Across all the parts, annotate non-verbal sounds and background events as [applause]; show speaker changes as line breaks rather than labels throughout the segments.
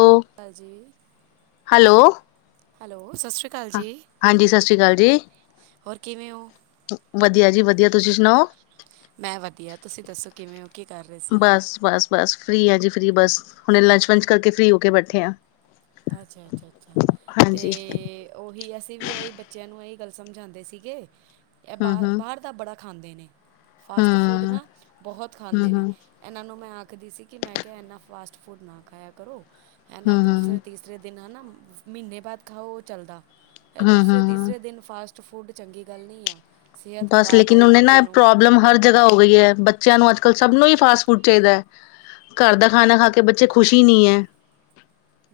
ਉਹ
ਹਾਂਜੀ
hello
hello ਸਤਿ ਸ਼੍ਰੀ ਅਕਾਲ
ਹਾਂ
ਜੀ
ਹਾਂਜੀ ਸਤਿ ਸ਼੍ਰੀ ਅਕਾਲ ਜੀ
ਹੋਰ ਕਿਵੇਂ ਹੋ
ਵਧੀਆ ਜੀ ਵਧੀਆ ਤੁਸੀਂ ਸੁਣਾਓ
ਮੈਂ ਵਧੀਆ ਤੁਸੀਂ ਦੱਸੋ ਕਿਵੇਂ ਉਹ ਕੀ ਕਰ ਰਹੇ ਸੀ।
ਬਸ ਬਸ ਬਸ ਫ੍ਰਰੀ ਹਾਂ ਜੀ ਫ੍ਰਰੀ ਬਸ ਹੁਣੇ ਲੰਚ ਵੰਚ ਕਰਕੇ ਫ੍ਰਰੀ ਹੋ ਕੇ ਬੈਠੇ ਹਾਂ
ਅੱਛਾ ਅੱਛਾ ਅੱਛਾ ਅਤੇ ਉਹੀ ਅਸੀਂ ਵੀ ਇਹੀ ਬੱਚਿਆਂ ਨੂੰ ਇਹੀ ਗੱਲ ਸਮਝਾਉਂਦੇ ਸੀਗੇ ਇਹ
ਹੂੰ
ਬਾਹਰ
ਹੂੰ
ਬਾਹਰ ਦਾ ਬੜਾ ਖਾਂਦੇ ਨੇ
ਹੂੰ
ਫਾਸਟ ਫੂਡ ਨਾ
ਹੂੰ
ਬਹੁਤ ਖਾਂਦੇ ਨੇ
ਹੂੰ
ਇਹਨਾਂ ਨੂੰ ਮੈਂ ਆਖਦੀ ਸੀ ਕਿ ਮੈਂ ਕਿਹਾ ਇੰਨਾ ਫਾਸਟ ਫੂਡ ਨਾ ਖਾਇਆ ਕਰੋ ਇਹ ਨਾ
ਹੂੰ
ਦੂਸਰੇ ਤੀਸਰੇ ਦਿਨ ਹਨਾ ਮਹੀਨੇ ਬਾਅਦ ਖਾਓ ਉਹ ਚੱਲਦਾ ਇਹ
ਹੂੰ
ਦੂਸਰੇ
ਹੂੰ
ਤੀਸਰੇ ਦਿਨ ਫਾਸਟ ਫੂਡ ਚੰਗੀ ਗੱਲ ਨਹੀਂ ਆ ਸਿਹਤ
ਬਸ,
ਖ਼ਰਾਬ
ਲੇਕਿਨ
ਹੋਏਗੀ
ਉਹਨੇ ਨਾ
ਤੁਹਾਨੂੰ
ਪ੍ਰੋਬਲਮ ਹਰ ਜਗ੍ਹਾ ਹੋ ਗਈ ਐ, ਬੱਚਿਆਂ ਨੂੰ ਅੱਜ-ਕੱਲ੍ਹ ਸਭ ਨੂੰ ਹੀ ਫਾਸਟ ਫੂਡ ਚਾਹੀਦਾ ਐ। ਘਰ ਦਾ ਖਾਣਾ ਖਾ ਕੇ ਬੱਚੇ ਖੁਸ਼ੀ ਨਹੀਂੀ ਹੈ।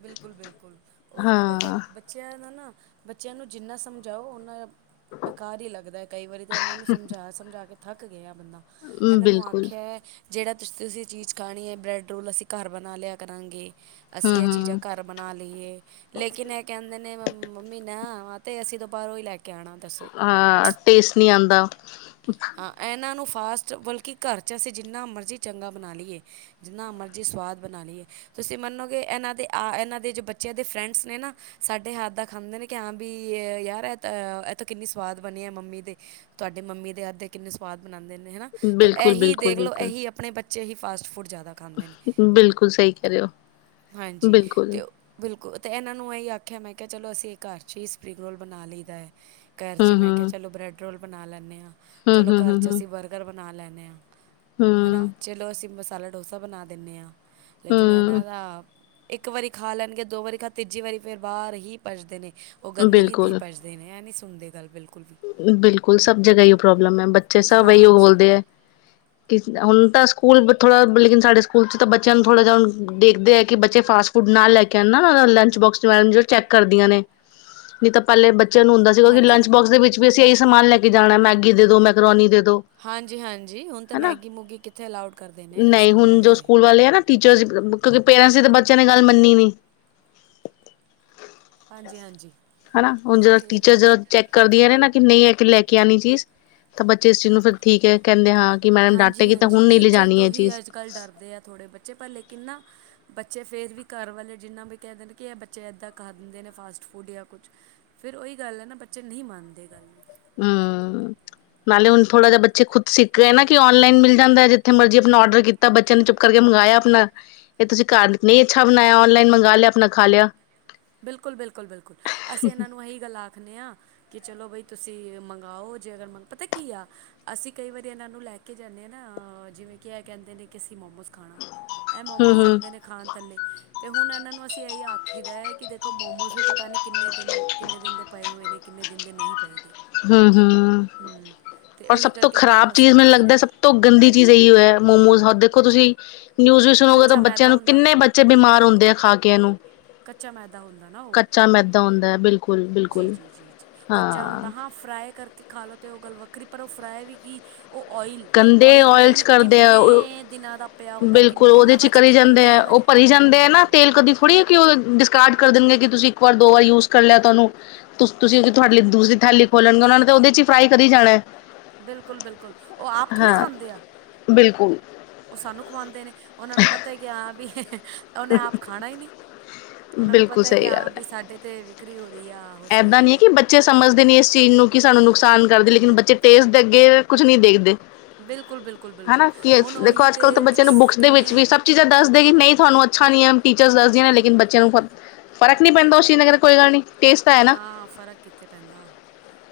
ਬਿਲਕੁਲ, ਬਿਲਕੁਲ! ਉਹੀ ਤਾਂ ਗੱਲ ਐ,
ਹਾਂ
ਬੱਚ ਬੱਚਿਆਂ ਦਾ ਨਾ ਬੱਚਿਆਂ ਨੂੰ ਜਿੰਨਾ ਸਮਝਾਓ, ਓਨਾਂ ਬੇਕਾਰ ਹੀ ਲੱਗਦਾ ਕਈ ਵਾਰੀ, ਤੇ ਇਹਨਾਂ ਨੂੰ ਸਮਝਾ ਸਮਝਾ ਕੇ ਥੱਕ ਗਿਆ ਆ ਬੰਦਾ। ਇਹਨਾਂ ਨੂੰ
ਬਿਲਕੁਲ
ਆਖਿਆ ਜਿਹੜਾ ਤੁਸੀਂ, ਤੁਸੀਂ ਇਹ ਚੀਜ਼ ਖਾਣੀ ਹੈ ਬ੍ਰੈਡ ਰੋਲ, ਅਸੀਂ ਘਰ ਬਣਾ ਲਿਆ ਕਰਾਂਗੇ,
ਹੂੰ
ਅਸੀਂ ਇਹ। ਚੀਜ਼ਾਂ
ਹੂੰ
ਘਰ ਬਣਾ ਲਈਏ। ਲੇਕਿਨ ਇਹ ਕਹਿੰਦੇ ਨੇ, ਮੰਮੀ ਨਾ ਆ ਤੇ ਅਸੀਂ ਤਾਂ ਬਾਰਰੋਂ ਹੀ ਲੈ ਕੇ ਆਣਾ, ਦੱਸੋ।
ਟੇਸਟ ਨਹੀਂ ਆਉਂਦਾ
ਇਹਨਾਂ ਨੂੰ ਫਾਸਟ ਬਲਕਿ ਘਰ 'ਚ ਅਸੀਂ ਜਿੰਨਾ ਮਰਜ਼ੀ ਚੰਗਾ ਬਣਾ ਲਈਏ ਜਿੰਨਾ ਮਰਜ਼ੀ ਸਵਾਦ ਬਣਾ ਲਈਏ ਤੁਸੀਂ ਮੰਨੋਗੇ ਇਹਨਾਂ ਦੇ ਆ ਇਹਨਾਂ ਦੇ ਜੋ ਬੱਚਿਆਂ ਦੇ ਫਰੈਂਡਸ ਨੇ ਨਾ ਸਾਡੇ ਹੱਥ ਦਾ ਖਾਂਦੇ ਨੇ ਕਿ, ਹਾਂ ਬ ਯਾਰ ਇਹ ਤਾਂ ਕਿੰਨੀ ਸਵਾਦ ਬਣੀ ਆ ਮੰਮੀ ਦੇ। ਤੁਹਾਡੇ ਮੰਮੀ ਦੇ ਹੱਥਦੇ ਕਿੰਨੇ ਸਵਾਦ ਬਣਾਉਂਦੇ ਨੇ, ਹਨਾ? ਤਾਂ
ਬਿਲਕੁਲ
ਇਹੀ
ਬਿਲਕੁਲ
ਦੇਖ ਲਓ,
ਬਿਲਕੁਲ
ਇਹੀ! ਆਪਣੇ ਬੱਚੇ ਹੀ ਫਾਸਟ ਫੂਡ ਜ਼ਿਆਦਾ ਖਾਂਦੇ ਨੇ,
ਬਿਲਕੁਲ ਸਹੀ ਕਹਿ ਰਹੇ ਹੋ
ਹਾਂਜੀ,
ਬਿਲਕੁਲ
ਤੇ ਉਹ ਬਿਲਕੁਲ, ਅਤੇ ਇਹਨਾਂ ਨੂੰ ਇਹੀ ਆਖਿਆ, ਮੈਂ ਕਿਹਾ, ਚਲੋ, ਅਸੀਂ ਇਹ ਘਰ 'ਚ ਹੀ ਸਪਰਿੰਗ ਰੋਲ ਬਣਾ ਲਈਦਾ ਹੈ। ਘਰ 'ਚ ਹੀ, ਮੈਂ ਕਿਹਾ,
ਹੂੰ-ਹੂੰ,
ਚਲੋ, ਬਰੈੱਡ ਰੋਲ ਬਣਾ ਲੈਂਦੇ ਹਾਂ। ਚਲੋ, ਘਰ 'ਚ
ਹੂੰ-ਹੂੰ-ਹੂੰ-ਹੂੰ,
ਅਸੀਂ ਬਰਗਰ ਬਣਾ ਲੈਂਦੇ ਹਾਂ।
ਹੂੰ,
ਹੈ ਚਲੋ, ਅਸੀਂ ਮਸਾਲਾ ਡੋਸਾ ਬਣਾ ਦਿੰਦੇ ਹਾਂ, ਲੇਕਿਨ ਇਹਨਾਂ
ਹੂੰ,
ਦਾ ਇੱਕ ਵਾਰੀ ਖਾ ਲੈਣਗੇ, ਦੋ ਵਾਰੀ ਖਾ ਤੀਜੀ ਵਾਰੀ ਫਿਰ ਬਾਹਰ ਹੀ ਪਜਦੇ ਨੇ। ਉਹ ਗੰਦਗੀ 'ਤੇ ਹੀ
ਬਿਲਕੁਲ।
ਪਜਦੇ। ਦੇ ਨੇ ਹੈ ਨਹੀਂ ਸੁਣਦੇ ਗੱਲ ਬਿਲਕੁਲ ਵੀ।
ਬਿਲਕੁਲ, ਸਭ ਜਗ੍ਹਾ ਇਹੀਓ ਪ੍ਰੋਬਲਮ ਐ, ਬੱਚੇ ਸਭ ਇਹੀ, ਉਹ
ਹਾਂਜੀ
ਬੋਲਦੇ ਐ! ਕਿ ਹੁਣ ਤਾਂ ਸਕੂਲ ਥੋੜ੍ਹਾ, ਲੇਕਿਨ ਸਾਡੇ ਸਕੂਲ 'ਚ ਤਾਂ ਬੱਚਿਆਂ ਨੂੰ ਥੋੜਾ ਜਹਾ ਹੁ ਦੇਖਦੇ ਆ ਕਿ ਬੱਚੇ ਫਾਸਟ ਫੁਡ ਨਾਲ ਲੈ ਕੇ ਆਣਾ ਨਾ ਲੰਚ ਬੋਕਸ ਜੋ ਚੈੱਕ ਕਰਦੀਆਂ ਨੇ! ਨਹੀਂ ਤਾਂ ਪਹਿਲੇ ਬੱਚਿਆਂ ਨੂੰ ਹੁੰਦਾ ਸੀਗਾ ਕਿ,
ਹਾਂਜੀ
ਲੰਚ ਬੋਕਸ ਦੇ ਵੀ ਅਸੀਂ ਇਹੀ ਸਮਾਨ ਲੈ ਕੇ ਜਾਣਾ, ਮੈਗੀ ਦੇ ਦਿਉ, ਮੈਕਰੋਨੀ ਦੇ ਦਿਉ।
ਹਾਂਜੀ-ਹਾਂਜੀ, ਹੁਣ ਤਾਂ ਮੈਗੀ-ਮੂਗੀ ਕਿੱਥੇ ਅਲਾਉਡ ਕਰਦੇ ਨੇ
ਨਈ
ਸਕੂਲ
ਹੁਣ ਜੋ
ਵਾਲੇ?
ਸਕੂਲ ਆ ਨਾ ਟੀਚਰਸ, ਕਿਉਂਕਿ ਪੇਰੈਂਟਸ ਦੀ ਤਾਂ ਬੱਚਿਆਂ ਨੇ ਗੱਲ ਮੰਨੀ ਨਹੀਂ!
ਹਾਂਜੀ ਹਾਂਜੀ।
ਹਨਾ, ਹੁਣ ਜ
ਕਿੱਥੇ
ਟੀਚਰ ਜ ਚੈੱਕ ਕਰਦੀਆਂ ਨੇ ਨਾ ਕਿ ਨਹੀਂ, ਹੈ ਕਿ ਲੈ ਕੇ ਆਉਣੀ ਚੀਜ਼, ਤਾਂ ਬੱਚੇ ਇਸ ਚੀਜ਼ ਨੂੰ ਫਿਰ, ਠੀਕ ਹੈ। ਕਹਿੰਦੇ ਹਾਂ। ਕਿ ਮੈਮ ਡਾਟੇਗੀ, ਤਾਂ ਹੁਣ ਨਹੀਂ ਲਿਜਾਣੀ ਇਹ ਚੀਜ਼।
ਕਲ ਡਰਦੇ ਆ ਥੋੜ੍ਹੇ ਬੱਚੇ, ਪਰ ਲੇਕਿਨ ਨਾ ਬੱਚੇ ਫੇਰ ਵੀ, ਘਰ ਵਾਲੇ ਜਿੰਨਾ ਵੀ ਕਹਿ ਦਿਨੇ, ਕਿ ਇਹ ਬੱਚੇ ਏਦਾਂ ਖਾ ਦਿੰਦੇ ਨੇ ਫਾਸਟ ਫੂਡ ਜਾਂ ਕੁਛ। ਫੇਿਰ ਉਹੀ ਗੱਲ ਹੈ ਨਾ, ਬੱਚੇ ਨਹੀਂ ਮੰਨਦੇ ਗੱਲ ਨੂੰ।
ਹਮ। ਨਾਲੇ ਹੁਣ ਥੋੜਾ ਜਾ ਬੱਚੇ ਖੁਦ ਸਿੱਖ ਰੇ ਨਾ, ਕਿ ਔਨਲਾਈ ਮਿਲਦਾ, ਜਿੱਥੇ ਮਰਜੀ ਆਪਣਾ ਔਡਰ ਕੀਤਾ। ਤਾਂ ਬੱਚਿਆਂ ਨੇ ਚੁੱਪ ਕਰਕੇ ਮ ਮੰਗਵਾਇਆ ਆਪਣਾ ਇਹ ਤੁਸੀਂ ਘਰ ਨਹੀਂ ਅੱਛਾ ਬਣਾਇਆ, ਔਨਲਾਈਨ ਮੰਗਾ ਲਿਆ, ਆਪਣਾ ਖਾ ਲਿਆ।
ਬਿਲਕੁਲ, ਬਿਲਕੁਲ, ਬਿਲਕੁਲ! ਅਸੀਂ ਇਹਨਾਂ ਨੂੰ ਇਹੀ ਗੱਲਾਂ ਆਖਦੇ ਹਾਂ। ਕਿ ਚਲੋ ਬਈ, ਤੁਸੀਂ ਮੰਗਵਾਓ। ਜੇ ਅਗਰ ਮੰਗ ਪਤਾ ਕੀ ਆ, ਅਸੀਂ ਕਈ ਵਾਰੀ ਇਹਨਾਂ ਨੂੰ ਲੈ ਕੇ ਜਾਂਦੇ ਐ ਨਾ, ਜਿਵੇਂ ਕਿ ਇਹ ਕਹਿੰਦੇ ਨੇ ਕਿ ਅਸੀਂ ਮੋਮੋਸ ਖਾਣਾ। ਇਹ
ਹਮ
ਮੋਮੋਸ
ਹਮ
ਜਾਂਦੇ ਨੇ। ਖਾਣ ਥੱਲੇ, ਅਤੇ ਹੁਣ ਇਹਨਾਂ ਨੂੰ ਅਸੀਂ ਇਹੀ ਆਖੀਦਾ ਹੈ। ਕਿ ਦੇਖੋ, ਮੋਮੋਸ ਵੀ ਪਤਾ ਨਹੀਂ ਕਿੰਨੇ ਦਿਨ, ਕਿੰਨੇ ਦਿਨ ਦੇ ਪਏ ਹੋਏ ਨੇ, ਕਿੰਨੇ ਦਿਨ ਦੇ ਨਹੀਂ ਪਏ ਦੇ।
ਹਮ ਹਮ,
ਹੂੰ ਅਤੇ
ਔਰ
ਉਹੀ
ਸਭ ਤੋਂ
ਕਰਕੇ ਇਹਨਾਂ ਨੂੰ
ਖ਼ਰਾਬ
ਅਸੀਂ
ਚੀਜ਼, ਮੈਨੂੰ ਲੱਗਦਾ,
ਆਖੀਦਾ ਹੈ।
ਸਭ ਤੋਂ ਗੰਦੀ ਚੀਜ਼ ਇਹੀਓ ਹੈ ਮੋਮੋਜ਼, ਦੇਖੋ ਤੁਸੀਂ ਨਿਊਜ਼ ਵੀ ਸੁਣੋਗੇ ਤਾਂ
ਕੱਚਾ
ਬੱਚਿਆਂ
ਮੈਦਾ
ਨੂੰ
ਹੁੰਦਾ
ਕਿੰਨੇ ਬੱਚੇ ਬਿਮਾਰ ਹੁੰਦੇ ਆ ਖਾ ਕੇ ਇਹਨੂੰ।
ਕੱਚਾ ਮੈਦਾ ਹੁੰਦਾ ਨਾ ਉਹ।
ਕੱਚਾ ਮੈਦਾ ਹੁੰਦਾ, ਬਿਲਕਲ।
ਜੀ, ਜੀ, ਜੀ, ਜੀ, ਕੱਚਾ ਹੁੰਦਾ। ਹਾਂ ਫਰਾਈ ਕਰਕੇ ਖਾ ਲਓ, ਅਤੇ ਉਹ ਗੱਲ ਵੱਖਰੀ, ਪਰ ਉਹ ਫਰਾਈ ਵੀ ਕੀ ਉਹ ਓਇਲ
ਗੰਦੇ
ਓਇਲ ਪਤਾ
ਚ
ਨਹੀਂ
ਕਰਦੇ ਆ
ਕਿੰਨੇ ਦਿਨਾਂ ਦਾ ਪਿਆ ਹੁੰਦਾ ਕਿੰਨ
ਬਿਲਕੁਲ, ਉਹਦੇ
ਉਹਨਾਂ
ਚ ਹੀ
ਵਿੱਚ
ਕਰੀ ਜਾਂਦੇ
ਕਿੰਨਾ
ਐ
ਹੀ
ਉਹ
ਵਾਰੀ
ਭਰੀ ਜਾਂਦੇ ਐ ਨਾ,
ਹੂੰ
ਤੇਲ ਕਦੀ ਥੋੜ੍ਹੀ ਐ ਕਿ ਉਹ ਡਿਸਕਾਰਡ ਕਰ ਦੇਣਗੇ ਕਿ ਤੁਸੀਂ ਇੱਕ ਵਾਰ ਦੋ ਵਾਰ ਯੂਜ ਕਰ ਲਿਆ ਤੁਹਾਨੂੰ ਤੁ ਤੁਸੀਂ ਤੁਹਾਡੇ ਦੂਸਰੀ ਥਾਲੀ ਖੋਲਣਗੇ ਉਹਨਾਂ ਨੇ ਤਾਂ ਉਹਦੇ ਚ ਈ ਫਰਾਈ ਕਰੀ ਜਾਣਾ।
ਬਿਲਕੁਲ ਬਿਲਕੁਲ, ਉਹ ਆਪ ਥੋੜ੍ਹੀ
ਹਾਂ
ਖਾਂਦੇ ਆ।
ਬਿਲਕੁਲ
ਉਹ ਸਾਨੂੰ ਖਵਾਉਂਦੇ ਨੇ ਉਹਨਾਂ ਨੂੰ ਪਤਾ ਹੀ ਕਿ ਵੀ ਉਹਨੇ ਆਪ ਖਾਣਾ ਹੀ ਨਹੀਂ ਉਹਨਾਂ ਨੂੰ
ਬਿਲਕੁਲ
ਪਤਾ ਹੈ ਕਿ
ਸਹੀ
ਹਾਂ ਵੀ ਸਾਡੇ ਤੇ ਵਿਕਰੀ ਹੋ ਰਹੀ ਆ ਆਹੋ ਸਹੀ
ਇੱਦਾਂ
ਗੱਲ
ਨੀ ਹੈ ਕਿ ਬੱਚੇ ਬੱਚੇ ਸਮਝਦੇ ਨਹੀਂ ਇਸ ਚੀਜ਼ ਨੂੰ ਕਿ ਸਾਨੂੰ ਨੁਕਸਾਨ ਕਰਦੇ ਲੇਕਿਨ ਬੱਚੇ ਟੇਸਟ ਦੇ ਅੱਗੇ ਕੁਛ ਨਹੀਂ ਦੇਖਦੇ
ਬਿਲਕੁਲ ਬਿਲਕੁਲ ਬਿਲਕੁਲ
ਹਨਾ ਕਿ
ਹੁਣ
ਦੇਖੋ
ਉਹੀ
ਅੱਜ ਕੱਲ੍ਹ ਤਾਂ
ਤੇਲ 'ਚ
ਬੱਚਿਆਂ ਨੂੰ
ਸ-
ਬੁੱਕਸ ਦੇ ਵਿੱਚ
ਕਿੰਨੇ
ਵੀ ਸਭ ਚੀਜ਼ਾਂ ਦੱਸਦੇ ਕਿ ਨਹੀਂ ਤੁਹਾਨੂੰ ਅੱਛਾ ਨਹੀਂ ਹੈ ਟੀਚਰ ਦੱਸਦੀਆਂ ਨੇ ਲੇਕਿਨ ਬੱਚ ਨੂੰ ਫਰਕ ਨਹੀਂ ਪੈਂਦਾ ਉਸ ਚੀਜ਼ ਨਾਲ ਕੋਈ ਗੱਲ ਨਹੀਂ। ਟੇਸਟ ਤਾਂ ਹੈ
ਨਾ ਫ਼ਰਕ ਕਿੱਥੇ ਪੈਂਦਾ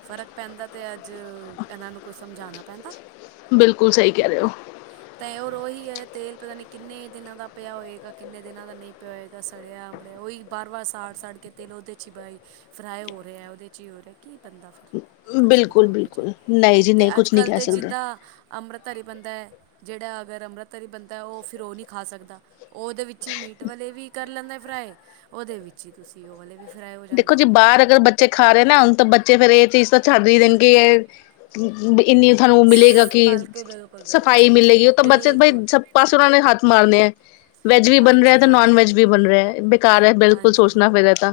ਫ਼ਰਕ ਪੈਂਦਾ ਤੇ ਅੱਜ ਇਹਨਾਂ ਨੂੰ ਕੁਛ ਸਮਝਾਉਣਾ ਪੈਂਦਾ
ਬਿਲਕੁਲ ਸਹੀ ਕਹਿ ਰਹੇ ਹੋ
ਤਾਂ ਉਹ ਰੋਹੀ ਐ ਤੇਲ ਪਤਾ ਨੀ ਕਿੰਨੇ ਦਿਨਾਂ ਦਾ ਪਿਆ ਹੋਏਗਾ ਕਿੰਨੇ ਦਿਨਾਂ ਦਾ ਨਹੀਂ ਪਿਏਦਾ ਸੜਿਆ ਮੜਿਆ ਉਹ ਹੀ ਵਾਰ ਵਾਰ ਸਾੜ ਸਾੜ ਕੇ ਤੇਲ ਉਹਦੇ 'ਚ ਬਹੀ ਫਰਾਈ ਹੋ ਰਿਹਾ ਉਹਦੇ 'ਚ ਹੀ ਹੋ ਰਿਹਾ। ਕੀ ਬੰਦਾ ਫਰਕ ਕਰ
ਬਿਲਕੁਲ
ਸਕਦਾ ਉਹਦੇ ਚ
ਬਿਲਕੁਲ ਨਹੀਂ ਜੀ
ਤੇ
ਨਹੀਂ
ਅਜ
ਕੁਛ ਨਹੀਂ
ਕੱਲ੍ਹ
ਕਹਿ
ਤਾਂ
ਸਕਦੇ
ਜਿੱਦਾਂ ਅੰਮ੍ਰਿਤ ਧਾਰੀ ਬੰਦਾ ਜਿਹੜਾ ਅਗਰ ਅੰਮ੍ਰਿਤ ਧਾਰੀ ਬੰਦਾ ਉਹ ਫਿਰ ਉਹ ਨਹੀਂ ਖਾ ਸਕਦਾ ਉਹਦੇ ਵਿੱਚ ਹੀ ਮੀਟ ਵਾਲੇ ਵੀ ਕਰ ਲੈਂਦਾ ਫਰਾਈ ਉਹਦੇ ਵਿੱਚ ਹੀ ਤੁਸੀਂ ਉਹ ਵਾਲੇ ਵੀ ਫਰਾਈ ਹੋ
ਦੇਖੋ
ਜਾਂਦੇ।
ਜੀ ਬਾਹਰ ਅਗਰ ਬੱਚੇ ਬੱਚੇ ਖਾ ਰਹੇ ਨਾ ਹੁਣ ਤਾਂ ਬੱਚੇ ਫੇਰ ਇਹ ਚੀਜ਼ ਤਾਂ ਛੱਡ ਹੀ ਦੇਣ ਕਿ ਇਹ ਇੰਨੀ ਤੁਹਾਨੂੰ ਮਿਲੇਗਾ ਕਿ
ਬਿਲਕੁਲ ਬਿਲਕੁਲ ਬਿਲਕੁਲ
ਸਫ਼ਾਈ
ਸੇਫ
ਮਿਲੇਗੀ ਉਹ ਤਾਂ ਬੱਚੇ ਤਾਂ ਬਈ
ਬਿਲਕੁਲ
ਸਭ ਨੂੰ। ਪਾਸੇ ਉਹਨਾਂ ਨੇ ਹੱਥ ਮਾਰਨੇ ਐ। ਵੈਜ ਵੀ ਬਣ ਰਿਹਾ
ਹਾਂਜੀ
ਤੇ ਨੋਨ
ਹਾਂਜੀ
ਵੈਜ ਵੀ ਬਣ ਰਿਹਾ ਬੇਕਾਰ ਐ ਬਿਲਕੁਲ
ਹਾਂਜੀ
ਸੋਚਣਾ ਫਿਰ ਇਹ ਤਾਂ।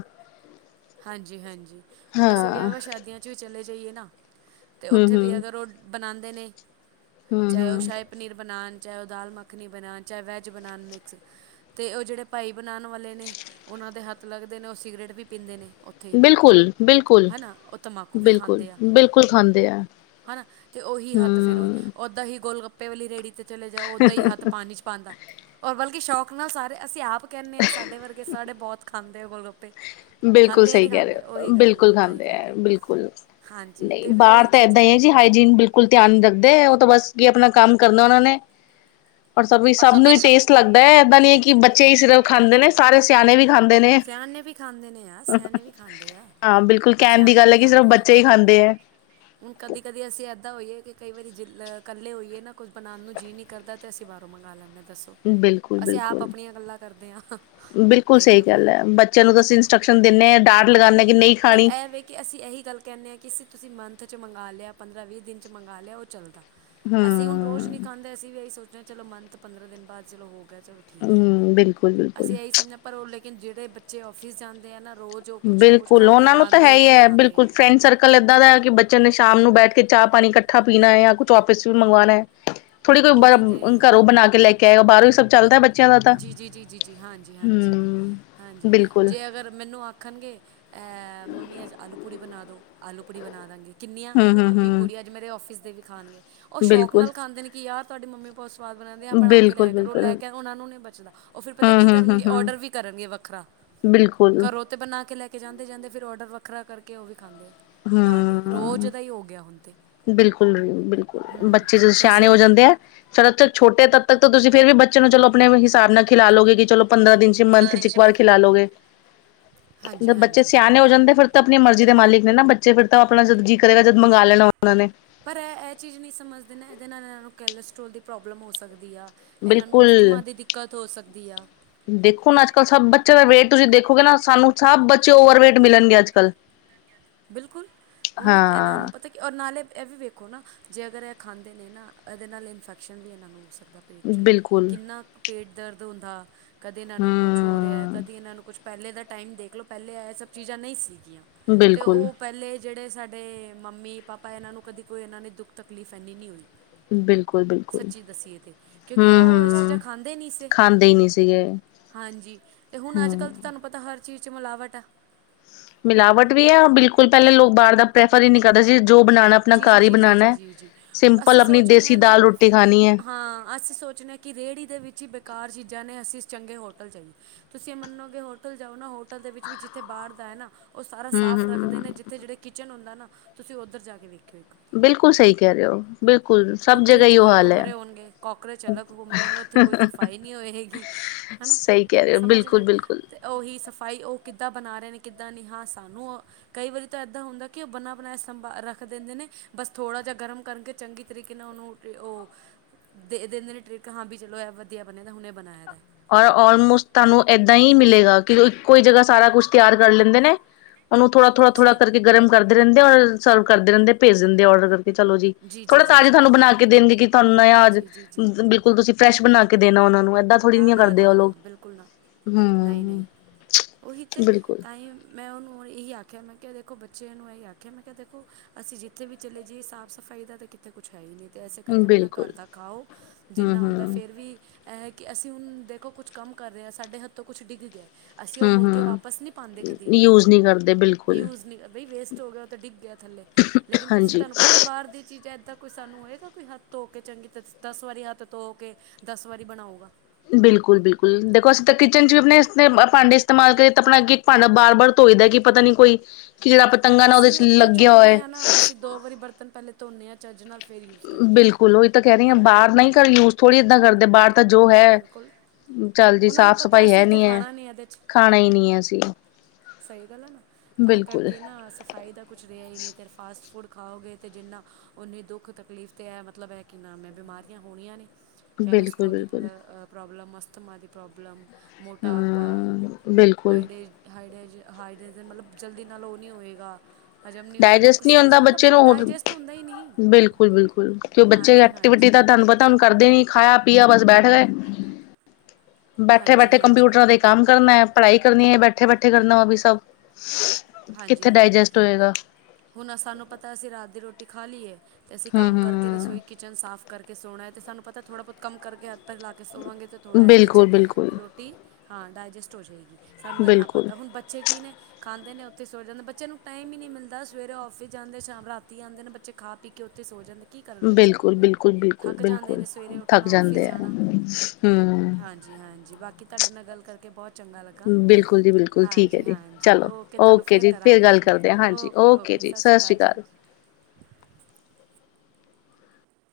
ਹਾਂਜੀ ਹਾਂਜੀ, ਹੁਣ ਅਸੀਂ
ਹਾਂ
ਵਿਆਵਾਂ ਸ਼ਾਦੀਆਂ 'ਚ ਵੀ ਚਲੇ ਜਾਈਏ ਨਾ ਤੇ
ਹਮ
ਉੱਥੇ ਵੀ
ਹਮ
ਅਗਰ ਉਹ ਬਣਾਂਦੇ ਨੇ ਚਾਹੇ ਉਹ
ਹੂੰ-ਹੂੰ,
ਸਾ, ਪਨੀਰ ਬਣਾਣ ਚਾਹੇ ਉਹ ਦਾਲ ਮੱਖਣੀ ਬਣਾਣ ਚਾਹੇ ਉਹ ਵੈੱਜ ਬਣਾਨ ਮਿਕਸ। ਤੇ ਉਹ ਜਿਹੜੇ ਭਾਈ ਬਣਾਣ ਵਾਲੇ ਨੇ ਉਹਨਾਂ ਦੇ ਹੱਥ ਲੱਗਦੇ ਨੇ ਉਹ ਸਿਗਰਟ ਵੀ ਪੀਂਦੇ ਨੇ। ਉੱਥੇ
ਬਿਲਕੁਲ-ਬਿਲਕੁਲ,
ਹੈ ਨਾ ਉਹ ਤੰਬਾਕੂ ਵੀ ਖਾਂਦੇ ਆ
ਬਿਲਕੁਲ-ਬਿਲਕੁਲ ਖਾਂਦੇ ਐ।
ਹਨਾ ਤੇ ਉਹੀ ਹੱਥ ਫਿਰ ਓਹੀ ਓਦਾਂ ਹੀ ਗੋਲ ਗੱਪ ਪੇ ਵਾਲੀ ਰੇੜੀ ਤੇ ਚਲੇ ਜਾਓ ਓਦਾਂ ਹੀ ਹੱਥ ਪਾਣੀ ਚ ਪਾਂਦਾ ਔਰ ਬਲਕਿ ਸ਼ੌਕ ਨਾਲ ਸਾਰੇ ਅਸੀਂ ਆਪ ਕਹਿਣੇ ਆ ਸਾਡੇ ਵਰਗੇ ਸਾਡੇ ਬਹੁਤ ਖਾਂਦੇ ਆ ਗੋਲਗੱਪੇ।
ਬਿਲਕੁਲ ਸਹੀ ਕਹਿ ਰਹੇ ਹੋ ਬਿਲਕੁਲ
ਤਾਂ ਹੀ
ਖਾਂਦੇ ਆ
ਕਰਕੇ
ਬਿਲਕੁਲ।
ਹਾਂਜੀ
ਨਹੀਂ
ਤੇ ਫਿਰ
ਬਾਹਰ
ਉਹੀ
ਤਾਂ ਏਦਾਂ
ਚੀਜ਼ਾਂ
ਈ ਆ
ਨੇ
ਜੀ ਹਾਈ ਜੀਨ ਬਿਲਕੁਲ ਧਿਆਨ ਰੱਖਦੇ ਉਹ ਤਾਂ ਬਸ ਕੀ ਆਪਣਾ ਕੰਮ ਕਰਨਾ ਉਹਨਾਂ ਨੇ ਔਰ ਸਭ ਵੀ ਸਭ ਨੂੰ ਵੀ ਟੇਸਟ ਲੱਗਦਾ ਏਦਾਂ ਨੀ ਐ ਕਿ ਬੱਚੇ ਹੀ ਸਿਰਫ ਖਾਂਦੇ ਨੇ ਸਾਰੇ ਸਿਆਣੇ ਵੀ ਖਾਂਦੇ ਨੇ।
ਨੇ ਵੀ ਖਾਂਦੇ ਨੇ। ਸਿਆਣੇ ਵੀ ਖਾਂਦੇ ਆ
ਹਾਂ ਬਿਲਕੁਲ ਕਹਿਣ ਦੀ
ਸਿਆਣੇ
ਗੱਲ
ਵੀ
ਹੈ ਕਿ ਸਿਰਫ
ਖਾਂਦੇ ਆ।
ਬੱਚੇ ਹੀ ਖਾਂਦੇ ਹੈ,
ਹੁਣ ਕਦੀ ਕਦੀ ਅਸੀਂ ਇੱਦਾਂ ਹੋਈਏ ਕਿ ਕਈ ਵਾਰੀ ਜ ਇਕੱਲੇ ਹੋਈਏ ਨਾ ਕੁਝ ਬਣਾਣ ਨੂੰ ਜੀਅ ਨਹੀਂ। ਕਰਦਾ ਤੇ ਅਸੀਂ ਬਾਹਰੋਂ ਮੰਗਵਾ ਲੈਂਦੇ ਆ ਦੱਸੋ ਅਸੀਂ
ਬਿਲਕੁਲ-ਬਿਲਕੁਲ।
ਆਪ
ਬਿਲਕੁਲ
ਆਪਣੀਆਂ ਗੱਲਾਂ ਕਰਦੇ ਆ।
ਬਿਲਕੁਲ ਸਹੀ ਗੱਲ ਐ, ਬੱਚਿਆਂ ਨੂੰ ਤੁਸੀਂ ਇੰਸਟਰਕਸ਼ਨ ਦਿੰਦੇ ਆ ਡਾਂਟ ਲਗਾਦੇ ਕਿ ਨਹੀਂ
ਪਰ
ਖਾਣੀ
ਇਹ ਵੇ ਕਿ ਅਸੀਂ ਇਹੀ ਗੱਲ ਕਹਿਣਾ ਆ ਕਿ ਅਸੀਂ ਤੁਸੀਂ ਮੰਥ 'ਚ ਮੰਗਵਾ ਲਿਆ ਪੰਦਰਾਂ ਵੀਹ ਦਿਨ 'ਚ ਮੰਗਵਾ ਲਿਆ ਉਹ ਚੱਲਦਾ ਅਸੀਂ ਹੁਣ ਰੋਜ਼ ਨੀ
ਹੂੰ,
ਖਾਂਦੇ ਅਸੀ ਵੀ ਇਹੀ ਸੋਚਣਾ ਚਲੋ ਮੰਥ ਪੰਦਰਾਂ ਦਿਨ ਬਾਅਦ ਚਲੋ ਹੋ ਗਿਆ ਚਲੋ ਠੀਕ ਐ
ਹੂੰ ਬਿਲਕੁਲ-ਬਿਲਕੁਲ।
ਅਸੀਂ ਇਹੀ ਸਮਝਣਾ ਪਰ ਉਹ ਲੇਕਿਨ ਜਿਹੜੇ ਬੱਚੇ ਆਫਿਸ ਜਾਂਦੇ ਆ ਨਾ ਰੋਜ਼ ਉਹ ਕੁਛ ਨਾ ਕੁਛ
ਬਿਲਕੁਲ
ਖਾ ਕੇ
ਉਹਨਾਂ ਨੂੰ ਤਾਂ
ਆਉਂਦੇ
ਹੈ ਹੀ ਐ
ਆਉਂਦੇ ਆ
ਬਿਲਕੁਲ ਫਰੈਂਡ ਸਰਕਲ ਕਲ ਏਦਾਂ ਦਾ ਐ ਕਿ ਬੱਚਿਆਂ ਨੇ ਸ਼ਾਮ ਨੂੰ ਬੈਠ ਕੇ ਚਾਹ ਪਾਣੀ ਇਕੱਠਾ ਪੀਣਾ ਐ ਜਾਂ ਕੁਛ [unintelligible] ਵੀ ਮੰਗਵਾਣਾ। ਥੋੜੀ ਕੋਈ ਬ
ਉਹੀ ਤੇ
ਘਰੋਂ ਬਣਾ ਕੇ ਲੈ ਕੇ ਆਏਗਾ ਬਾਹਰੋਂ ਹੀ ਸਭ ਚੱਲਦਾ ਬੱਚੇ।
ਜੀ ਜੀ, ਜੀ ਜੀ, ਜੀ ਹਾਂਜੀ, ਹਾਂਜੀ ਹਾਂਜੀ
ਬਿਲਕੁਲ
ਜੇ ਅਗਰ ਮੈਨੂੰ ਮੈਨੂੰ ਆਖਣਗੇ ਅਹ ਮੰਮੀ ਅੱਜ ਆਲੂ ਪੂੜੀ ਬਣਾ ਦੋ ਆਲੂ ਪੂੜੀ ਬਣਾ ਦਾਂਗੇ। ਕਿੰਨੀਆਂ
ਹੂੰ ਹੂੰ
ਅ ਵੀ
ਹੂੰ
ਪੁੜੀਆਂ ਅੱਜ ਮੇਰੇ ਔਫਿਸ ਦੇ ਵੀ ਖਾਣਗੇ, ਉਹ ਸ਼ੌਕ
ਬਿਲਕੁਲ।
ਨਾਲ਼ ਖਾਂਦੇ ਨੇ ਕਿ ਯਾਰ ਤੁਹਾਡੀ ਮੰਮੀ ਬੋਤ ਸ ਸਵਾਦ ਬਣਨ ਦੀਆ ਬਣਾ ਕੇ
ਬਿਲਕੁਲ
ਲਿਆ ਕਰੋ
ਬਿਲਕੁਲ
ਲੈ ਕੇ ਉਹਨਾਂ ਨੂੰ ਨੀ ਉਹ ਫਿਰ ਪਤਾ
ਹੂੰ
ਕੀ
ਹੂੰ ਹੂੰ
ਕਰਨਗੇ
ਹੂੰ
ਔਡਰ ਵੀ ਕਰਨਗੇ ਵੱਖਰਾ,
ਬਿਲਕੁਲ ਹੂੰ।
ਘਰੋ ਤੇ ਬਣਾ ਕੇ ਲੈ ਕੇ ਜਾਂਦੇ-ਜਾਂਦੇ ਫਿਰ ਔਡਰ ਵੱਖਰਾ ਕਰਕੇ ਉਹ ਵੀ ਖਾਂਦੇ ਐ। ਨਾਲ ਈ ਰੋਜ਼ ਦਾ ਈ ਓ ਗਿਆ ਹੁਣ ਤੇ।
ਬਿਲਕੁਲ ਬਿਲਕੁਲ
ਹੂੰ
ਬੱਚੇ ਜਦੋਂ
ਤੇ ਅਸੀਂ
ਸਿਆਣੇ ਹੋ
ਉਹੀ
ਜਾਂਦੇ ਆ ਫੇਰ ਛੋਟੇ ਤਦ ਤੱਕ ਤਾਂ ਤੁਸੀਂ ਫੇਰ ਵੀ ਬ ਬੱਚੇ ਨੂੰ ਚਲੋ ਆਪਣੇ ਹਿਸਾਬ ਨਾਲ ਖਿਲਾ ਲਓਗੇ ਕਿ ਚਲੋ ਪੰਦਰਾਂ ਦਿਨ 'ਚ ਮੰਥ 'ਚ ਇੱਕ ਵਾਰ ਖਿਲਾ ਲੋਗੇ। ਜਦ
ਹਾਂਜੀ
ਬੱਚੇ
ਹਾਂਜੀ
ਸਿਆਣੇ ਹੋ ਜਾਂਦੇ ਫਿਰ ਆਪਣੀ ਮਰਜ਼ੀ ਦੇ ਮਾਲਿਕ ਨੇ ਨਾ ਬੱਚੇ ਫਿਰ ਤਾਂ ਆਪਣਾ ਜਦ ਜੀ ਕਰੇਗਾ ਜਦ ਮੰਗਾ ਲੈਣਾ ਉਹਨਾਂ ਨੇ।
ਪਰ ਐ ਐ ਚੀਜ਼ ਨਹੀਂ ਸਮਝਦੇ ਨੇ ਇਹਦੇ ਨਾਲ ਇਹਨਾਂ ਨੂੰ ਕੈਲਸਟ੍ਰੋਲ ਦੀ ਪ੍ਰੋਬਲਮ ਹੋ ਸਕਦੀ ਆ। ਇਹਨਾਂ ਨੂੰ
ਬਿਲਕੁਲ
ਅਸਥਮਾਂ ਦੀ ਦਿੱਕਤ ਹੋ ਸਕਦੀ ਆ।
ਦੇਖੋ ਨਾ ਅੱਜ-ਕੱਲ੍ਹ ਸਭ ਬੱਚਿਆਂ ਦਾ ਵੇਟ ਤੁਸੀਂ ਦੇਖੋਗੇ ਨਾ ਸਾਨੂੰ ਸਭ ਬੱਚੇ ਓਵਰਵੇਟ ਮਿਲਣਗੇ ਅੱਜ-ਕੱਲ੍ਹ।
ਬਿਲਕੁਲ ਹੁਣ ਨਾ ਇਹਨਾਂ
ਹਾਂ
ਨੂੰ ਪਤਾ ਔਰ ਨਾਲੇ ਇਹ ਵੀ ਵੇਖੋ ਨਾ ਜੇ ਅਗਰ ਇਹ ਖਾਂਦੇ ਨੇ ਨਾ ਇਹਦੇ ਨਾਲ ਇਨਫੈਕਸ਼ਨ ਵੀ ਇਹਨਾਂ ਨੂੰ ਹੋ ਸਕਦਾ। ਪੇਟ 'ਚ ਨਾ
ਬਿਲਕੁਲ
ਕਿੰਨਾ ਕ ਪੇਟ ਦਰਦ ਹੁੰਦਾ ਕਦੇ ਇਹਨਾਂ ਨੂੰ ਕੁ ਕੁਛ ਹੋ ਰਿਹਾ ਏ
ਹਮ
ਕਦੀ ਇਹਨਾਂ ਨੂੰ ਕੁਛ ਪਹਿਲੇ ਦਾ ਟਾਈਮ ਦੇਖ ਲਓ ਪਹਿਲੇ ਇਹ ਸਭ ਚੀਜ਼ਾਂ ਨਈ ਸੀਗੀਆਂ, ਤੇ
ਬਿਲਕੁਲ
ਉਹ ਪਹਿਲੇ ਜਿਹੜੇ ਸਾਡੇ ਮੰਮੀ -ਪਾਪਾ ਇਹਨਾਂ ਨੂੰ ਕਦੀ ਕੋਈ ਇਹਨਾਂ ਨੇ ਦੁੱਖ ਤਕਲੀਫ ਇੰਨੀ ਨੀ ਹੋਈ।
ਬਿਲਕੁਲ ਬਿਲਕੁਲ
ਸੱਚੀ ਦੱਸੀਏ ਤੇ ਕਿਉਂਕਿ
ਹਮ
ਉਹ ਇਹ ਚੀਜ਼ਾਂ
ਹਮ
ਖਾਂਦੇ ਨੀ ਸੀ।
ਖਾਂਦੇ ਹੀ ਨਹੀਂ ਸੀਗੇ
ਹਾਂਜੀ, ਤੇ ਹੁਣ
ਹਮ
ਅੱਜ-ਕੱਲ੍ਹ ਤਾਂ ਤੁਹਾਨੂੰ ਪਤਾ ਹਰ ਚੀਜ਼ 'ਚ ਮਿਲਾਵਟ ਆ।
ਮਿਲਾਵਟ ਵੀ ਆ ਬਿਲਕੁਲ ਪਹਿਲੇ ਲੋਕ ਬਾਹਰ ਦਾ ਪ੍ਰੈਫਰ ਈ ਨੀ ਕਰਦਾ ਸੀ, ਜੋ ਬਣਾਨਾਂ ਆਪਣਾ
ਜੀ ਜੀ
ਘਰ ਈ
ਜੀ ਜੀ ਜੀ
ਬਣਾਨਾਂ,
ਜੀ ਜੀ
ਸਿੰਪਲ
ਅਸੀਂ
ਆਪਣੀ
ਸੋਚਦੇ
ਦੇਸੀ
ਹਾਂ ਨਾ
ਦਾਲ ਰੋਟ
ਹਾਂ, ਅਸੀਂ ਸੋਚਨੇ ਆ ਕਿ ਰੇਹੜੀ ਦੇ ਵਿੱਚ ਈ ਬੇਕਾਰ ਚੀਜ਼ਾਂ ਨੇ ਅਸੀਂ ਚੰਗੇ ਹੋਟਲ ਜਾਈਏ। ਤੁਸੀਂ ਮੰਨੋਗੇ ਹੋਟਲ ਜਾਓ ਨਾ ਹੋਟਲ ਦੇ ਵਿੱਚ ਵੀ ਜਿੱਥੇ ਬਾਰ ਦਾ ਏ ਨਾ ਉਹ ਸਾਰਾ
ਹਮ
ਸਾਫ਼ ਰੱਖਦੇ
ਹਮ
ਨੇ ਜਿੱਥੇ ਜਿਹੜੇ ਕਿਚਨ ਹੁੰਦਾ ਨਾ ਤੁਸੀਂ ਉੱਧਰ ਜਾ ਕੇ ਵੇਖਿਓ ਇੱਕ
ਬਿਲਕੁਲ ਸਹੀ ਕੈਰੇ ਓ।
ਉੱਥੇ ਚੂਏ ਘੁੰਮ ਰੇ ਹੋਣਗੇ, ਕਾਕਰੋਚ ਅਲਗ ਘੂਮ ਰੇ ਹੋਣ ਉੱਥੇ ਕੋਈ ਸਫਾਈ ਨੀ ਹੋਏਗੀ। ਹਨਾ
ਸਹੀ ਕਹਿ ਰਹੇ ਹੋ
ਸਮਝ
ਬਿਲਕੁਲ
ਰੇਓ
ਬਿਲਕੁਲ
ਤੇ ਉਹੀ ਸਫਾਈ ਉਹ ਕਿੱਦਾਂ ਬਣਾ ਰੇ ਨੇ ਕਿੱਦਾਂ ਨੀ ਹਾਂ ਸਾਨੂੰ ਉ ਕਈ ਵਾਰੀ ਤਾਂ ਏਦਾਂ ਹੁੰਦਾ ਕਿ ਉਹ ਬਣਾ ਬਣਾਇਆ ਸੰਭਾ, ਰੱਖ ਦਿੰਦੇ ਨੇ ਬਸ ਥੋੜ੍ਹਾ ਜਿਹਾ ਗਰਮ ਕਰਕੇ ਚੰਗੀ ਤਰੀਕੇ ਨਾਲ ਉਹਨੂੰ ਉਹ ਦੇ ਦਿੰਦੇ ਨੇ ਟ੍ਰਿਕ ਹਾਂ ਵੀ ਚਲੋ ਇਹ ਵਧੀਆ ਬਣਿਆ ਦਾ ਹੁਣੇ ਬਣਾਇਆ ਦਾ।
ਔਰ ਔਲਮੋਸਟ ਤੁਹਾਨੂੰ ਏਦਾਂ ਈ ਮਿਲੇਗਾ ਕਿ ਇੱਕੋ ਈ ਜਗ੍ਹਾ ਸਾਰਾ ਕੁਛ ਤਿਆਰ ਕਰ ਲੀਂਦੇ ਨੇ। ਉਹਨੂੰ ਥੋੜਾ-ਥੋੜਾ-ਥੋੜਾ
ਜੀ
ਕਰਕੇ ਗਰਮ ਕਰਦੇ ਰਇੰਦੇ ਔਰ ਸਰਵ ਕਰਦੇ ਰਇੰਦੇ, ਭੇਜ ਦਿੰਦੇ ਔਡਰ ਕਰ ਤੇ ਚਲੋ ਜੀ, ਥੋੜਾ ਤਾਜ਼ੇ ਤੁਹਾਨੂੰ ਬਣਾ ਕੇ ਦਿੰਦੀ ਕਿ ਤੁਹਾਨੂੰ ਆਜ,
ਜੀ ਜੀ ਜੀ
ਬਿ ਹੁਣ ਤੁਸੀਂ ਫਰੈਸ਼ ਬਣਾ ਕੇ ਦੇਣਾ ਉਹਨਾਂ ਨੂੰ ਏਦਾਂ ਥੋੜ੍ਹੀ ਨੀ ਕਰਦੇ ਉਹ
ਨਾਂ-ਨਾਂ-ਨਾਂ-ਨਾਂ
ਲੋਕ
ਬਿਲਕੁਲ ਨਾਂ,
ਹਮ
ਨਈ-ਨਈ, ਉਹੀ ਤੇ
ਬਿਲਕੁਲ
ਤਾ ਈ ਮੈਂ ਉਹਨੂੰ ਔਰ ਇਹੀ ਆਖਿਆ, ਮੈਂ ਕਿਹਾ ਦੇਖੋ ਬੱਚੇ ਨੂੰ ਇਹੀ ਆਖਿਆ, ਮੈਂ ਕਿਹਾ ਦੇਖੋ ਅਸੀਂ ਜਿੱਥੇ ਵੀ ਚਲੇ ਜੀਏ ਸਾਫ਼ ਸਫ਼ਾਈ ਦਾ ਤਾਂ ਕੀਤੇ ਕੁਛ ਹੈ ਈ ਨੀ ਤੇ ਇਸੇ ਕਰਕੇ ਆਪਣਾ
ਬਿਲਕੁਲ
ਘਰ ਦਾ ਖਾਓ, ਜਿੰਨਾ
ਹਮ
ਹੁੰਦਾ
ਹਮ
ਫੇਰ ਵੀ ਇਹ ਕਿ ਅਸੀਂ ਹੁਣ ਦੇਖੋ ਕੁਛ ਕੰਮ ਕਰ ਰੇ ਆ, ਸਾਡੇ ਹੱਥੋਂ ਕੁਛ ਡਿੱਗ ਗਿਆ। ਅਸੀਂ ਉਹ
ਹਮ
ਮੁੜ ਕੇ
ਹਮ
ਵਾਪਸ ਨੀ ਪਾਂਦੇ ਕਦੀ ਵੀ।
ਯੂਜ ਨਹੀਂ ਕਰਦੇ ਬਿਲਕੁਲ
ਯਿਊਜ਼ ਨੀ ਬਈ ਵੇਸਟ ਹੋ ਗਿਆ ਉਹ ਤਾਂ ਡਿੱਗ ਗਿਆ ਥੱਲੇ ਲੇਕਿਨ, ਤੁਸੀਂ
ਹਾਂਜੀ
ਤੁਹਾਨੂੰ ਪਤਾ ਬਾਹਰ ਦੀ ਚੀਜ਼ਾਂ ਤਾਂ ਕੋਈ ਸਾਨੂੰ ਹੋਏਗਾ ਕੋਈ, ਹੱਥ ਧੋ ਕੇ ਚੰਗੀ ਤ ਦਸ ਵਾਰੀ ਹੱਥ ਧੋ ਕੇ ਦਸ ਵਾਰੀ ਬਣਾਊਗਾ।
ਬਿਲਕੁੱਲ-ਬਿਲਕੁੱਲ ਦੇਖੋ ਅਸੀਂ ਤਾਂ ਕਿਚਨ 'ਚ ਵੀ ਆਪਣੇ ਇਸਤੇ ਭਾਂਡੇ ਇਸਤੇਮਾਲ ਕਰੀ ਤਾਂ ਆਪਣਾ ਕੀ ਭਾਂਡਾ ਬਾਰ-ਬਾਰ ਧੋਈ ਦਾ ਕਿ ਪਤਾ ਨੀ ਕੋਈ ਕੀੜਾ- ਪਤੰਗਾ ਨਾ
ਅਸੀਂ
ਉਹਦੇ
ਜੀ
'ਚ
ਉੱਤੋਂ
ਲੱਗਿਆ
ਚੁੱਕਦੇ
ਹੋਏ।
ਹਾਂ ਨਾ ਅਸੀਂ ਦੋ ਵਾਰੀ ਬਰਤਨ ਪਹਿਲੇ ਧੋਨੇ ਆ ਚੱਜ ਨਾਲ। ਫਿਰ ਯੂਜ਼ ਕਰੀਦਾ
ਬਿਲਕੁੱਲ ਉਹੀ ਤਾਂ ਕਹਿ ਰੀ ਆ
ਹੈ ਨਾ
ਬਾਹਰ ਨਈ ਕਰ ਯੂਜ ਥੋੜ੍ਹੀ ਏਦਾਂ ਕਰਦੇ ਬਾਹਰ ਤਾਂ ਜੋ ਹੈ,
ਬਿਲਕੁਲ
ਚੱਲ ਜੀ
ਉਹਨਾਂ ਨੂੰ ਪਤਾ
ਸਾਫ਼-ਸਫ਼ਾਈ
ਅਸੀਂ
ਹੈ
ਇੱਥੇ
ਨੀ ਐ,
ਖਾਣਾ
ਖਾਣਾ ਈ ਨੀ ਅਸੀਂ। ਤ
ਸਈ ਗੱਲ ਐ ਨਾ ਤਾਂ ਕਰਕੇ ਨਾ ਸਫ਼ਾਈ ਦਾ ਕੁਛ ਰਿਹਾ ਹੀ ਨਹੀਂ ਤੇ ਫਾਸਟ ਫੂਡ ਖਾਓਗੇ ਅਤੇ ਜਿੰਨਾ ਉਨੀ ਦੁੱਖ ਤਕਲੀਫ਼ ਤੇ ਹੈ ਮਤਲਬ ਏ--਼ ਕਿ ਨਾਮ ਏ ਬਿਮਾਰੀਆਂ ਹੋਣੀਆਂ ਨੇ ਕੈਲਸਟ੍ਰੋਲ ਦੇ
ਬਿਲਕੁਲ-ਬਿਲਕੁਲ
ਆ ਪ੍ਰੋਬਲਮ, ਮਸਤਮਾ ਦੀ ਪ੍ਰੋਬਲਮ, ਮੋਟਾਪਾ
ਹੂੰ ਬਿਲਕੁਲ
ਹਾਈਡੇ ਹਾਈਡਜ ਹਾਈਡ੍ਰਜਨ ਮਤਲਬ ਜਲਦੀ ਨਾਲ ਉਹ ਨਹੀਂ ਹੋਏਗਾ। ਹਜ਼ਮ ਨਹੀਂ ਹੋਏਗਾ
ਡਾਇਜਸਟ ਨਹੀਂ
ਕਿਸੇ ਵਿੱਚ
ਹੁੰਦਾ ਬੱਚੇ
ਮਤਲਬ
ਨੂੰ ਹੋ,
ਡਾਇਜੈਸਟ ਹੁੰਦਾ ਹੀ ਨਹੀਂ
ਬਿਲਕੁਲ- ਬਿਲਕੁਲ ਕਿਉ ਬੱਚੇ
ਹਾਂਜੀ ਹਾਂਜੀ
ਐਕਟੀਵਿਟੀ ਦਾ ਤੁਹਾਨੂੰ ਪਤਾ ਤੁਹਾਨੂੰ ਕਰਦੇ ਨੀ ਖਾਇਆ ਪੀਆ ਬਸ ਬੈਠ ਗਏ ਬੈਠੇ-
ਹਾਂਜੀ
ਬੈਠੇ
ਹਾਂਜੀ
ਕੰਪਿਊਟਰਾਂ ਦੇ ਕੰਮ ਕਰਨਾ ਹੈ, ਪੜ੍ਹਾਈ ਕਰਨੀ ਹੈ ਬੈਠੇ- ਬੈਠੇ ਕਰਨਾ ਉਹ ਵੀ ਸਭ
ਹਾਂਜੀ -ਹਾਂਜੀ ਹੁਣ ਅਸਾਂ ਨੂੰ ਪਤਾ ਅਸੀਂ ਰਾਤ ਦੀ ਰੋਟੀ ਖਾ ਲਈਏ। ਅਸੀਂ ਕੰਮ ਕਰਕੇ ਰਸੋਈ ਕਿਚਨ ਸਾਫ਼ ਕਰਕੇ ਸੋਣਾ ਹੈ, ਅਤੇ ਸਾਨੂੰ ਪਤਾ ਥੋੜ੍ਹਾ ਬਹੁਤ ਕੰਮ ਕਰ ਗਿਆ ਉੱਪਰ ਲਾ ਕੇ ਸੋਵਾਂਗੇ ਤਾਂ ਥੋੜ੍ਹਾ ਇੰਨੇ 'ਚ ਰੋਟੀ ਹਾਂ ਡਾਇਜੈਸਟ ਹੋ ਜਾਏਗੀ। ਸਾਨੂੰ ਇੰਨਾ
ਬਿਲਕੁਲ
ਪਤਾ ਹੁਣ ਬੱਚੇ ਕੀ ਨੇ ਖਾਂਦੇ ਨੇ ਉੱਥੀ ਸੋ ਜਾਂਦੇ, ਬੱਚਿਆ ਨੂੰ ਟਾਈਮ ਈ ਨੀ ਮਿਲਦਾ ਸਵੇਰੇ ਔਫਿਸ ਜਾਂਦੇ ਸ਼ਾਮ ਰਾਤੀ ਆਂਦੇ ਨੇ ਬੱਚੇ ਖਾ ਪੀ ਕੇ ਉੱਥੀ ਸੋ ਜਾਂਦੇ। ਕੀ ਕਰਨ ਬੱਚੇ,
ਬਿਲਕੁਲ ਬਿਲਕੁਲ ਬਿਲਕੁਲ
ਥੱਕ ਜਾਂਦੇ
ਬਿਲਕੁਲ
ਨੇ ਸਵੇਰੇ
ਥੱਕ
ਉੱਠਣਾ ਔਫਿਸ
ਜਾਂਦੇ ਆ
ਜਾਣਾ।
ਹੂੰ
ਹਾਂਜੀ-ਹਾਂਜੀ ਬਾਕੀ ਤੁਹਾਡੇ ਨਾਲ ਗੱਲ ਕਰਕੇ ਬਹੁਤ ਚੰਗਾ ਲੱਗਾ।
ਬਿਲਕੁਲ ਜੀ ਬਿਲਕੁਲ ਠੀਕ ਹੈ ਜੀ
ਹਾਂਜੀ-ਹਾਂਜੀ
ਚਲੋ
ਓਕੇ ਤੁਹਾਨੂੰ ਫਿਰ
ਜੀ
ਕਰਾਂਗੀ
ਗੱਲ
ਫੋਨ
ਕਰਦੇ ਹਾਂ ਹਾਂਜੀ ਓਕੇ
ਓਕੇ-ਓਕੇ
ਜੀ
ਸਤਿ ਸ਼੍ਰੀ ਅਕਾਲ ਜੀ।